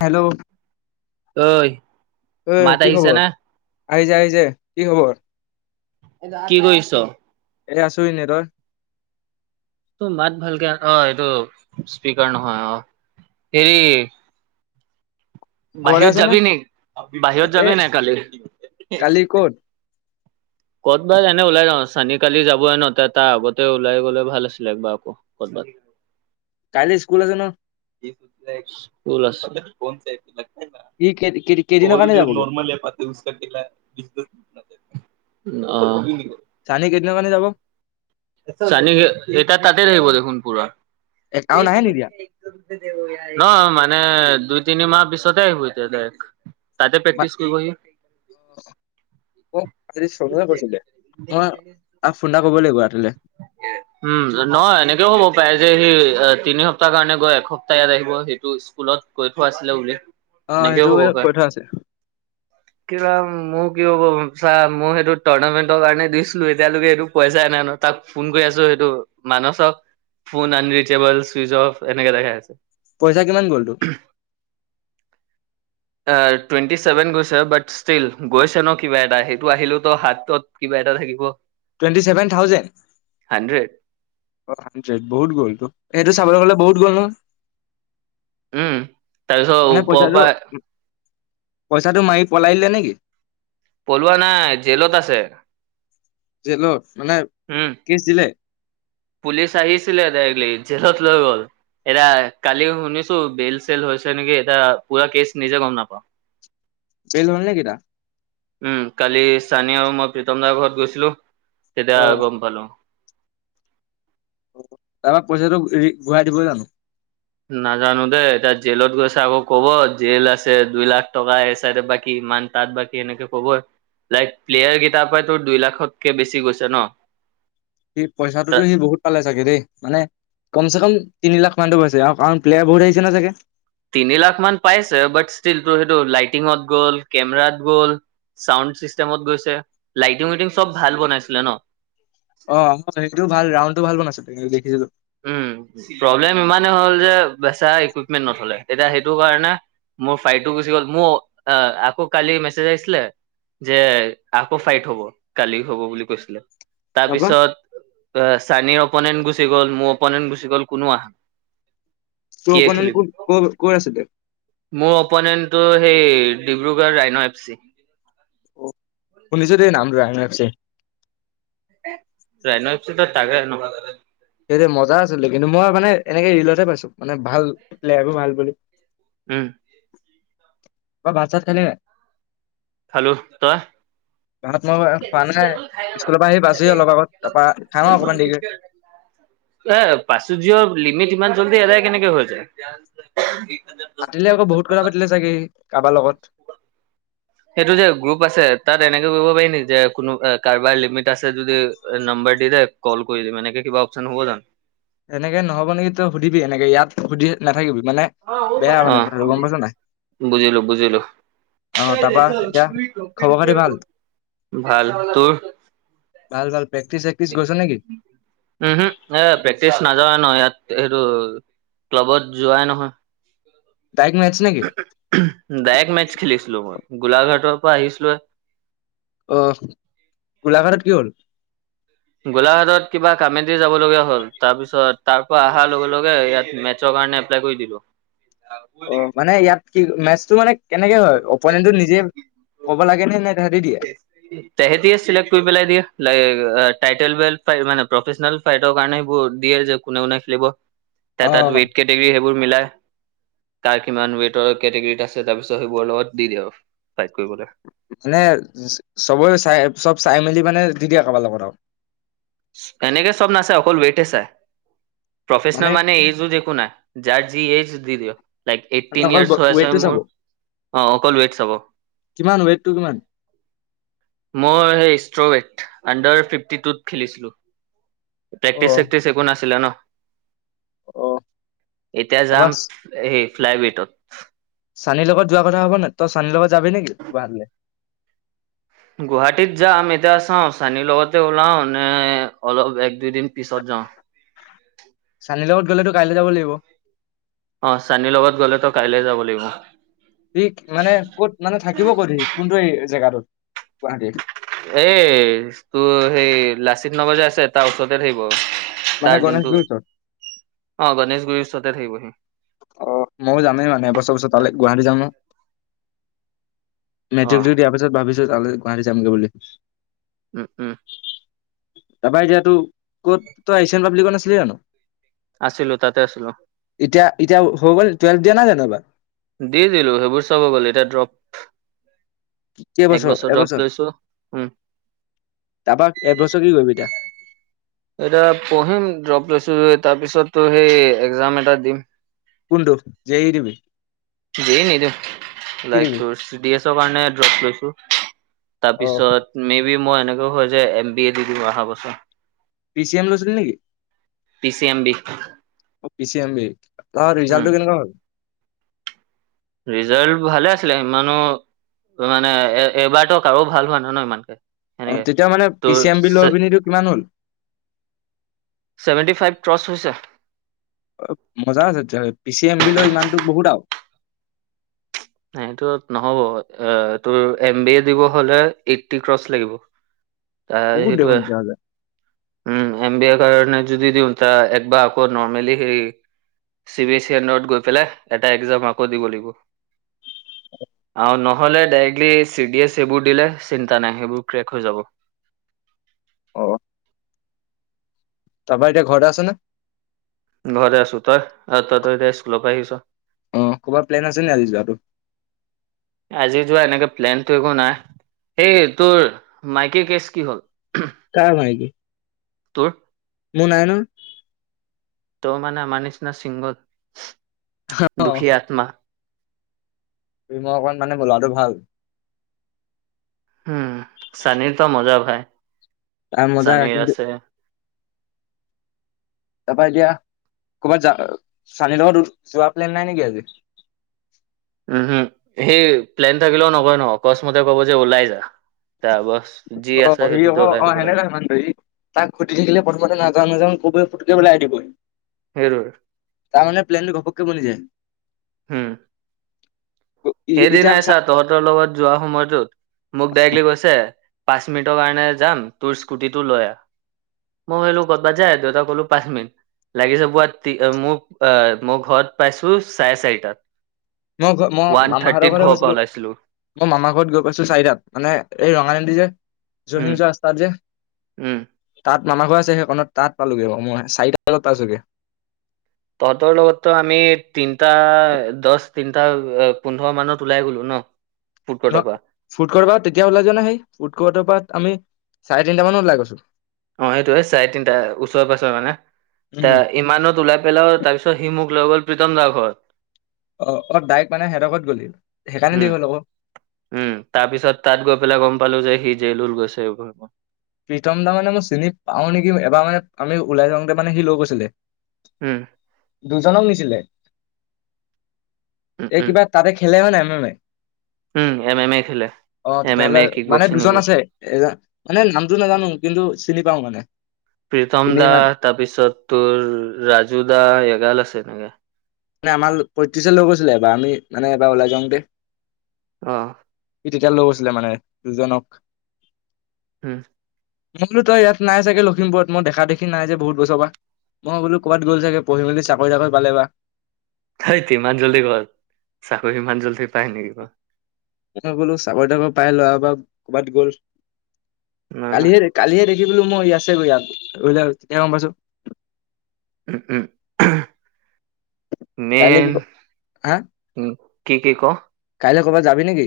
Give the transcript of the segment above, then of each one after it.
Hello অই উ, কি খবৰ আহি যা আহি যা কি খবৰ কি কৰি আছ এ, আছো এনে তই ত মাত ভালকে অ', এইটো স্পিকাৰ নহয় অ, হেৰি ঘৰতে বাহিৰত আছ যাবি নে বাহিৰত এ যাবি নাই কালি কালি ক'ত [unintelligible] ক'তবাত এনে ওলাই যাওঁ চানি কালি যাবই ন তাৰ আগতে ওলাই গ'লে ভাল আছিলে একবাৰ আকৌ ক'তবাত। কাইলৈ স্কুল আছে ন এক সুল আছিল [unintelligible] ই কেই কেই- কেইদিনৰ কল কাৰণে য যাবগে নৰ্মল এপ আত উজ ভ অ, চানি কেইদিনৰ কাৰনে যাব? চানি এটা তাতে আহিব দেখোন পুৰা এ আৰু নাহে নেকি ইয়াত? ন মানে দুই তিনি মাহ পিছতে আহিব এতিয়া দায়েক তাতে প্ৰেক্টিচ কৰিবহি। অ, আজি চমে কৈছো দে মই তাক ফুন এটা কব লাগিব। ৰাতিলে উম, নহয় এনেকেও হ'ব পাৰে যে সেই তিনি সপ্তাহ কাৰণে গৈ এসপ্তাহ ইয়াত আহিব সেইটো স্কুলত কৈ থোৱা আছিলে বুলি অ এনেকেও সেইটো হব পাৰে কৈ থোৱা আছে কিবা মোক কি হ'ব ছা মই সেইটো টুৰ্ণামেণ্টৰ কাৰণে দিছিলো এতিয়ালৈকে সেইটো পইচাই নাই নহয়। তাক ফোন কৰি আছো সেইটো মাইনচক ফোন আনৰিচবল চুইচ অফ এনেকে দেখাই আছে। পইচা কিমান গল তো? আ টুৱেণ্টি চেভেন গৈছে বাট ষ্টিল গৈছে ন কিবা এটা সেইটো আহিলো তো হাতত কিবা এটা থাকিব। Twenty seven thousand? Hundred hundred বহুত গ'ল টো সেইটো চাবলৈ গলে বহুত গ'ল নহয়। উম, তাৰপিছত মানে ওপৰৰ পইচাটো পৰা পইচাটো মাৰি পলাই দিলে নেকি? পলোৱাা নাই জেলত আছে। জেলত মানে উম। কেচ দিলে? পুলিচ আহিছিলে গাড়ীলে জেলত লৈ গ'ল। এতিয়া কালি শুনিছো বেল চেল হৈছে নেকি এতিয়া পুৰা কেচ নিজে গম নাপাওঁ। জেল হ'ল নেকি তাৰ? উম কালি চানি আৰু মই প্ৰীতম দাৰ ঘৰত গৈছিলো তেতিয়া অ গম পালো। তাৰপৰা পইচাটো ই ঘূৰাই দিব জানো? নাজানো দেই এতিয়া জেলত গৈছে আকৌ কব জেল আছে দুই লাখ টকা এ চাইডৰ বা কী কিমান তাঁত বা কি এনেকে ক'বই লাইক প্লেয়াৰ কেইতাপাৰ তোৰ দুই লাখতকৈ বেছি গৈছে ন? সি পইচাটোতো সি বহুত পালে চাগে দেই মানে কম চে কম তিনি লাখ সিমানটো পাইছে আৰু কাৰণ প্লেয়াৰ বহুত আহিছে নহয় চাগে। তিনি লাখ মান পাইছে বাট ষ্টিল তোৰ সেইটো লাইটিঙত গ'ল কেমেৰাত গ'ল। চাউণ্ড চিষ্টেমত গৈছে লাইটিং উইটিং চব ভাল বনাইছিলে ন অ অ সেইটো ভাল ৰাউডটো ভাল বোৱা [unintelligible] নাছিল দেখিছিলো উম প্ৰব্লেম ইমানে হ'ল যে বেচেৰা ইকুইপমেন্ট নথলে এতিয়া সেইটো কাৰণে মোৰ ফাইলটো গুচি গ'ল মোৰ অ আকৌ কালি মেছেজ আহিছিলে যে আকৌ ফাইট হব কালি হব বুলি কৈছিলে তাৰ তাৰপৰা পিছত অ চানিৰ অপনেন্ট গুচি গ'ল মোৰ অপনেণ্ট গুচি গ'ল কোনো আহা তোৰ কি অপনেণ্ট খেলিম কোন ক'ৰ আছিলে মোৰ অপনেণ্টটো সেই ডিব্ৰুগড়ৰ ৰাইন' এফ চি শুনিছো দেই নামটো rhino F C. Rhino F C তাকে ন সেইটো মজা আছিলে কিন্তু মই মানে এনেকে ৰিলতে পাইছো মানে ভাল প্লেয়াৰো ভাল বুলি উম। তই ভাত চাত খালি নাই? খালোঁ তই? ভাত মই খোৱা মানে স্কুলৰ পৰা আহি পাইছো হে অলপ আগত তাৰপৰা খাম আ অকণমান দেৰিকৈ। এ পাচু জঅৰ [unintelligible] লিমিট ইমান জল্দি এদায় কেনেকে হৈ যায় পাতিলে আকৌ বহুত কথা পাতিলে চাগে কাৰোবাৰ লগত ব সেইটো যে গ্ৰুপ আছে তাত এনেকে কৰিব পাৰি নেকি যে কোনো কাৰোবাৰ লিমিট আছে যদি বি [unintelligible] কল কৰি দি মানে কিবা অপশ্যন হব জানো এনেকে নহ'ব নেকি তই সুধিবি এনেকে ইয়াত সুধি নাথাকিবি মানে অ বেয়া মানে কথাটো গম পাইছ নাই বুজিলো বুজিলো অ তাৰপা এতিয়া খবৰ খাতি ভাল ভাল তোৰ ভাল ভাল প্ৰেক্টিচ চেক্টিচ কৰিছ নেকি তেজ নাযাই ন ইয়াত এইটো ক্লাবত যোৱাই নহয় ডাইৰেক্ট মেটচ নেকি ডাযেক মেচ খেলিছিলো মই গোলাঘাটৰ পৰা আহিছিলো আহ গোলাঘাটত কি হ'ল গোলাঘাটত কিবা কামেদি যাব লগীয়া হ'ল তাৰ পিছত তাৰ পৰা অহাৰ লগে লগে ইয়াত মেচৰ কাৰণে এপ্লাই কৰি দিলো অ মানে ইয়াত কি মেচটো মানে কেনেকে হয় অপনেণ্টো নিজে ক'ব লাগে নে নে তহঁতি দিয়ে তাহতিয়ে সেলেক কৰি পেলাই দিয়ে। টাইটেল মানে প্ৰফেচনেল ফাইটৰ কাৰণে এইবোৰ দিয়ে যে কোনে কোনে খেলিব অ তাত ৱেইট কেটেগৰী সেইবোৰ মিলাই কাৰ কিমান ৱেইটৰ কেটেগৰীত আছে তাৰপিছত সেইবোৰৰ লগত দি দিয়ে আৰু ফাইট কৰিবলৈ মানে চবেই চাই চব চাই মেলি মানে তেতিয়া একবাৰালত [unintelligible] আৰু এনেকে চব নাচাই অকল ৱেটে চাই প্ৰফেচনেল মানে এইজো একো নাই যাৰ যি এইজ দি দিয়ে লাইক এইটটিন অকল ইয়াৰ্চ হৈ আছে ৱেইটটো চাব মোৰ অ অকল ৱেট চাব কিমান ৱেইটটো কিমান মই সেই ষ্ট্ৰবেৰট আণ্ডাৰ ফিফটি টুত খেলিছিলো অ প্ৰেক্টিচ চেক্টিচ একো নাছিলে ন অ এতিয়া যাম তাৰপা হ ফ্লাই ভেটত চানীৰ লগত যোৱা কথা হ'ব ন তই চানিৰ লগত যাবি নেকি গুৱাহাটীলৈ গুৱাহাটীত যাম এতিয়া চাও চানীৰ লগতে ওলাও নে অলপ দুদিন পিছত যাওঁ চানীৰ লগত গ'লেতো কাইলৈ যাব লাগিব অ চানিৰ লগত গ'লেতো কাইলে যাব লাগিব স মানে ক'ত মানে থাকিব ক'ত সি কোনটো জেগাটোত গুৱাহাটী এ তোৰ সেই লাচিত নগৰ যে আছে তাৰ ওচৰতে থাকিব মানে তাৰ যোনটো গণেশগুৰিৰ ওচৰত? অ গনেশগুৰিৰ ওচৰতে থাকিবহি অ' ময়ো যামেই মানে এবছৰ পিছত তালৈ গুৱাহাটী যাম নহয়। অ মেট্ৰিকটো দিয়াৰ পিছত ভাবিছো তালৈ গুৱাহাটী যামগৈ বুলি। উম উম তাৰপৰা এতিয়াতো ক'ত তই এছিয়ান পাব্লিকত নাছিলি জানো? আছিলো তাতে আছিলো। এতিয়া এতিয়া হৈ গ'ল টুৱেল্ভ দিয়া নাই জানোবা এইবাৰ। দি দিলো সেইবোৰ চাব হৈ গ'ল এতিয়া ড্ৰপ। এক কেইবছৰ বছৰ ড্ৰপ এবছৰ? লৈছো উম তাৰপৰা এবছৰ কি কৰিবি এতিয়া? এয়া পঢ়িম ড্ৰপ লৈছো তাৰ পিছত সেই একজাম এটা দিম কোনটো জে ই দিবি দেই নিদো কি লাইক দিবি? চি ডি এছৰ কাৰণে ড্ৰপ লৈছো অ' তাৰপিছত মে বি মই এনেকৈ হয় যে এম বি এ দিও অহা বছৰ পি চি এম লৈছিলি নেকি? P C M B P M B ত উম ৰিজাল্টটো কেনেকোৱা হ'ল ৰিজাল্ট ভালে আছিলে সিমানো মানে এ এবাৰতো কাৰো ভাল হোৱা নাই নয় ইমানকে অ সেনেকে তেতিয়া মানে পি তোৰ চি এম বি লৈ পিনটো কিমান হ'ল। ছেভেন্টি ফাইভ ক্ৰছ হৈছে মজা আছে তেতিয়া হ'লে, পি চি এম বি লৈ ইমানতো বহুত আৰু। এইটো নহ'ব এ তোৰ এম বি এ দিব হলে এইটটি ক্ৰচ লাগিব। ত বহুত দেখোন সেইটোৱে তেতিয়াহ'লে উম এম বি এ কাৰণে যদি দিওঁত একবাৰ আকৌ নৰ্মেলি সেই চি বি এছ ই আন্দৰত গৈ পেলাই এটা এক্জাম আকৌ দিব লাগিব। [unintelligible] আৰু নহ'লে ডাইৰেক্টলি চি ডি এছ সেইবোৰ দিলে চিন্তা নাই সেইবোৰ ক্ৰেক হৈ যাব। অ তাৰপা এতিয়া ঘৰতে আছেনে? ঘৰে আছো, তই আৰু তই তই এতিয়া স্কুলৰ পৰা আহিছ। অ', ক'ৰবাৰ প্লেন আছে নে আজি যোৱাটো? আজি যোৱা এনেকে প্লোন টো একো নাই এই তোৰ মাইকী কেচ কি হ'ল? কাৰ মাইকি? তোৰ। মোৰ নাই নহয়। তই মানে আমাৰ নিচিনা ছিংগল, দুখী আত্মা। তুমি মই অকণ মানে গ'লটো ভাল। উম চানীৰ ত মজা ভাই। তাৰ মজা। চানীৰ কিন্তু আছে তাৰপা এতিয়া? ক'বাত যা চানিহ'তৰ যোৱাৰ প্লেন নাই নেকি আজি? উম হম সি প্লেন থাকিলেও নকয় না, অকস্মতে ক'ব যে ওলাই যা। তাৰ বছ যি অ' আছে [unintelligible] সি সেইটোতে অ ওলাই অ দিব লাগে সেনেকা সান দেি তাক ঘুটি থাকিলে প্ৰথমতে নাযাওঁ নাযা কব ফু বুলিি [unintelligible] হেইতোৱে। তাৰ মানে প্লেনটো ঘপকে বনি যায়। হম এদিনাই চা তহঁতৰ লগত যোৱা সময়টোত মোক ডাইৰেক্ট লি কৈছে পাঁচ মিনিটৰ কাৰণে যাম তোৰ স্কুটিটো লৈ আহ। মই মই ভাবিলো ক'ত বা যাই দ'তাক ক'লো পাঁচ মিনিট লাগিছে পোৱাত মোৰ আহ মই ঘৰত পাইছো চাৰে চাৰিটাত। মই ঘ মই ওৱান মামা হ'তৰ থাৰ্টিত ঘৰলৈ ঘৰৰ পৰা গৈছিলো। ওলাইছিলো মই মামাৰ ঘৰত গৈ পাইছো চাৰিটাত, মানে এই ৰঙানদী যে উম জসিং যোৱা ৰাস্তাত যে উম মামাঘৰ আছে সেইকনত তাত পালোগে মই চাৰিটা বজাত পাইছোগে। তহঁতৰ লগতো আমি তিনটা দহ তিনটা পোন্ধৰ মানত ওলাই গ'লো ন। ফুড ন কৰ্টৰ পৰা ফুড কৰ্টৰ পৰা তেতিয়া ওলাই যা না সি। ফুড কৰ্টৰ পৰা আমি চাৰে তিনিটা মানত ওলাই গৈছে অ সেইটোয়ে চাৰে তিনটা ওচৰে পাজৰে মানে এ উম ইমানত ওলাই পেলাইও তাৰ পিছত সি মোক লৈ গ'ল প্ৰীতম দা ঘৰত অ অপ ডাইেক্ট মানে সেঁই দকত গলি সেইকাৰণে উম দেৰি হ'ল আকৌ উম তাৰ পিছত তাত গৈ পেলাই গম পালো যে সি জেল উল গৈছে প্ৰীতম দা মানে মই চিনি পাওঁ নেকি এবাৰ মানে আমি ওলাই যাওঁতে মানে সি লৈ গৈছিলে। উম দুজনক নিছিলে, উম, এই উম, কিবা তাতে খেলে গৈ না মেমে। উম এম এম এ খেলে। অ এম এম তেতিয়াহ'লে এ কিক মানে বক্সিং দুজন এইবোৰ। আছে এ মানে নামটো নাজানো কিন্তু চিনি পাও মানে প্ৰীতম এনেই দা মানে তাৰপিছত তোৰ ৰাজু দা এগাল আছে এনেকে মানে আমাৰ পঁয়ত্ৰিশ লৈ গৈছিলে এবাৰ আমি মানে এবাৰ ওলাই যাওঁ দে আহ তেতিয়া লগ হৈছিলে মানে দুজনক হম মইতো তই ইয়াত নাই চাগে লখিমপুৰত মই দেখা দেখি নাই যে বহুত বছৰ পৰা মই বোলো ক'ৰবাত গ'ল চাগে পঢ়ি মেলি চাকৰি তাকৰি পালে বা তত ইমান জল্দি কৰ চাকৰি ইমান জল্দি পায় নেকি ক বলো চাকৰি তাকৰি পাই লৰা বা ক'ৰবাত গ'ল বাৰু না না কালিহে কালিহে দেখ বোলো মই ইযাতছে গৈ ইযাত তেওঁ মাজত [unintelligible] উম উম কাইলৈ মন কি হা উ কি কি ক কাইলৈ কৰ'বাত যাবি নেকি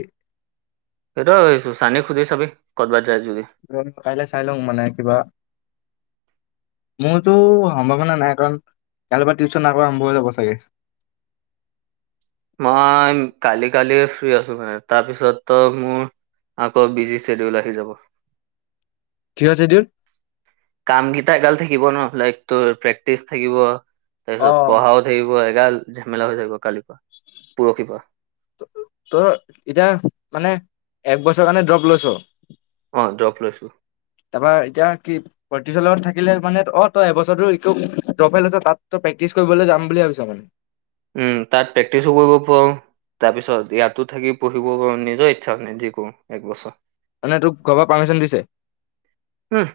সেইটো চানিক খুজি চাবি কত ব [unintelligible] কাইলৈ চাই লওঁ মানে কিবা মোৰতো সম্ভাৱনা নাই কাৰণ কোইলৈ পৰা টিউচন আকৌ আৰম্ভ হৈ যাব চাগে মই কালি কালি ফ্ৰী আছো মানে তাৰপিছত মোৰ আকৌ বিজি ছেডিউল আহি যাব কিহৰ ছেদুল কাম কেইটা এগাল থাকিব ন লাইক তোৰ প্ৰেক্টিচ থাকিব অ তাৰপিছত পঢ়াও থাকিব। ঝেমেলা হৈ যাব কালি পৰা পৰহি পৰা তই এতিয়া মানে একবছৰ কাৰণে ড্ৰপ লৈছ অ ড্ৰপ লৈছো তাৰপৰা এতিয়া কি। লগত থাকিলে মানে অ' তই এবছৰো একো ড্ৰপ আছ তাত তই প্ৰেক্টিচ কৰিবলৈ যাম বুলি ভাবিছো মানে। উম তাত প্ৰেক্টিচো কৰিব পাৰো। তাৰপিছত ইয়াতো থাকি পঢ়িব নিজৰ ইচ্ছা মানে যি কৰো এক বছৰ। মানে তোক ঘৰৰ পৰা পাৰ্মিশ্যন দিছে। উম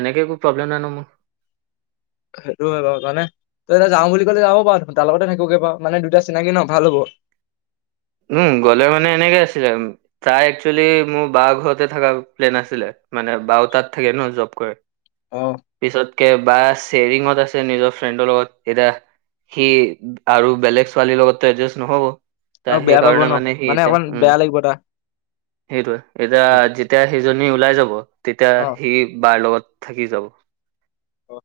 এনেকে একো প্ৰব্লেম নাই ন' মোৰ। সেইটো কাৰনে [unintelligible] তই এতিয়া যাওঁ বুলি ক'লে যাব পৰ তাৰ লগতে থাকিবগে পাৰো মানে দুটা চিনাকি ন' ভাল হব। উম গ'লে মানে এনেকে আছিলে তাই একচুৱেলি মোৰ বাৰ ঘৰতে থকা প্লেন আছিলে। মানে বাও তাত থাকে ন' জব কৰে পিছত। বা শ্বেয়াৰিঙত আছে নিজৰ ফ্ৰেণ্ডৰ লগত এতিয়া। সি আৰু বেলেগ ছোৱালীৰ লগতো এডজাষ্ট নহ'ব। আৰু তাই সেই বেয়া পাব কাৰণে ন মানেহি সি মানে এতিয়া অকমান উম। বেয়া লাগিব তাৰ সেইটোয়ে, এতিয়া যেতিয়া সেইজনী ওলাই যাব। তেতিয়া অ সি বাৰ লগত থাকি যাব। অ',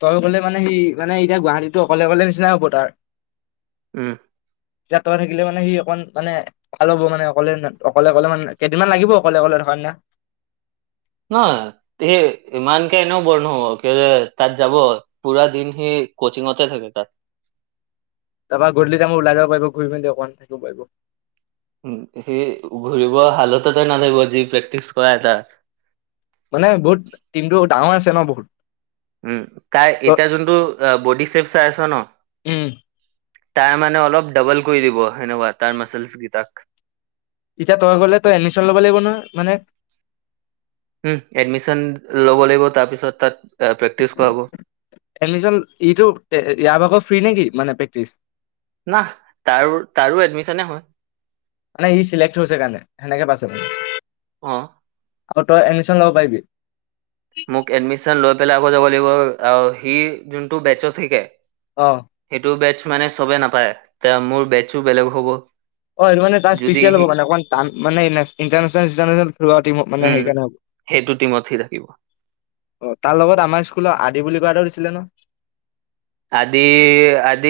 তই নগলে মানে সি মানে এতিয়া গুৱাহাটীতো অকলে অকলে নিচিনা হব তাৰ। উম। ইয়াত ত‌ই থাকিলে মানে সি অকণ মানে ভাল হ'ব মানে অকলে অকলে অকলে মানে কেইদিনমান লাগিব অকলে অকলে। [unintelligible] নহয়, সি ইমানকে এনেও বোৰ নহব কিয় যে তাত যাব পুৰা দিন সি। কচিংতে থাকে তাত। তাৰপৰা গধূলি টাইমত ওলাই যাব পাৰিব ঘূৰি মেলি অকমান থাকিব পাৰিব। উম, হে ঘূৰিব হালততে নাথাকিব যি প্ৰেক্টিচ কৰাই তাত মানে বহুত টিমটো ডাঙৰ আছে ন' বহুত। উম, তাই ত এতিয়া যোনটো বডি চেপচ চাই আছো ন'। উম তাই মানে অলপ ডাবল কৰি দিব সেনেকুৱা তাৰ মাচলছ্ কেইটাক। এতিয়া তই গলে তই এডমিচন ল'ব লাগিব ন' মানে। উম, এডমিচন ল'ব লাগিব তাৰ পিছত তাত প্ৰেক্টিচ কৰাব। এডমিশ্যন ইটো ইয়াৰ ভাগত ফ্ৰী নেকি মানে প্ৰেক্টিচ। নাহ তাৰো তাৰো এডমিশ্যনে হয়। মানে ই চিলেক্ট হৈছে কাৰণে সেনেকে পাইছে। অ'। আকৌ তই এডমিশ্যন ল'ব পাৰিবি। মোক এডমিশ্যন লৈ পেলাই আকৌ যাব লাগিব সি যোনটো বেত্‌চত শিকে। অ সেইটো বেটচ্ মানে চবে নাপায় এতিয়া মোৰ বেটছো বেলেগ হ'ব। অ' এইটো মানে তাৰ যদি স্পেচিয়েল হব সি মানে অকমান টান মানে নেশ্য ইন্টাৰনেশ্যনেল ইন্টাৰনেশ্যনেল খেলোৱা টিম মানে উম, সেইকাৰনে, সেইটো টিমত সি থাকিব তাৰ লগত আমাৰ স্কুলৰ। হেৰি বুলি কোৱা দিছিলে ন'। আদি আদি।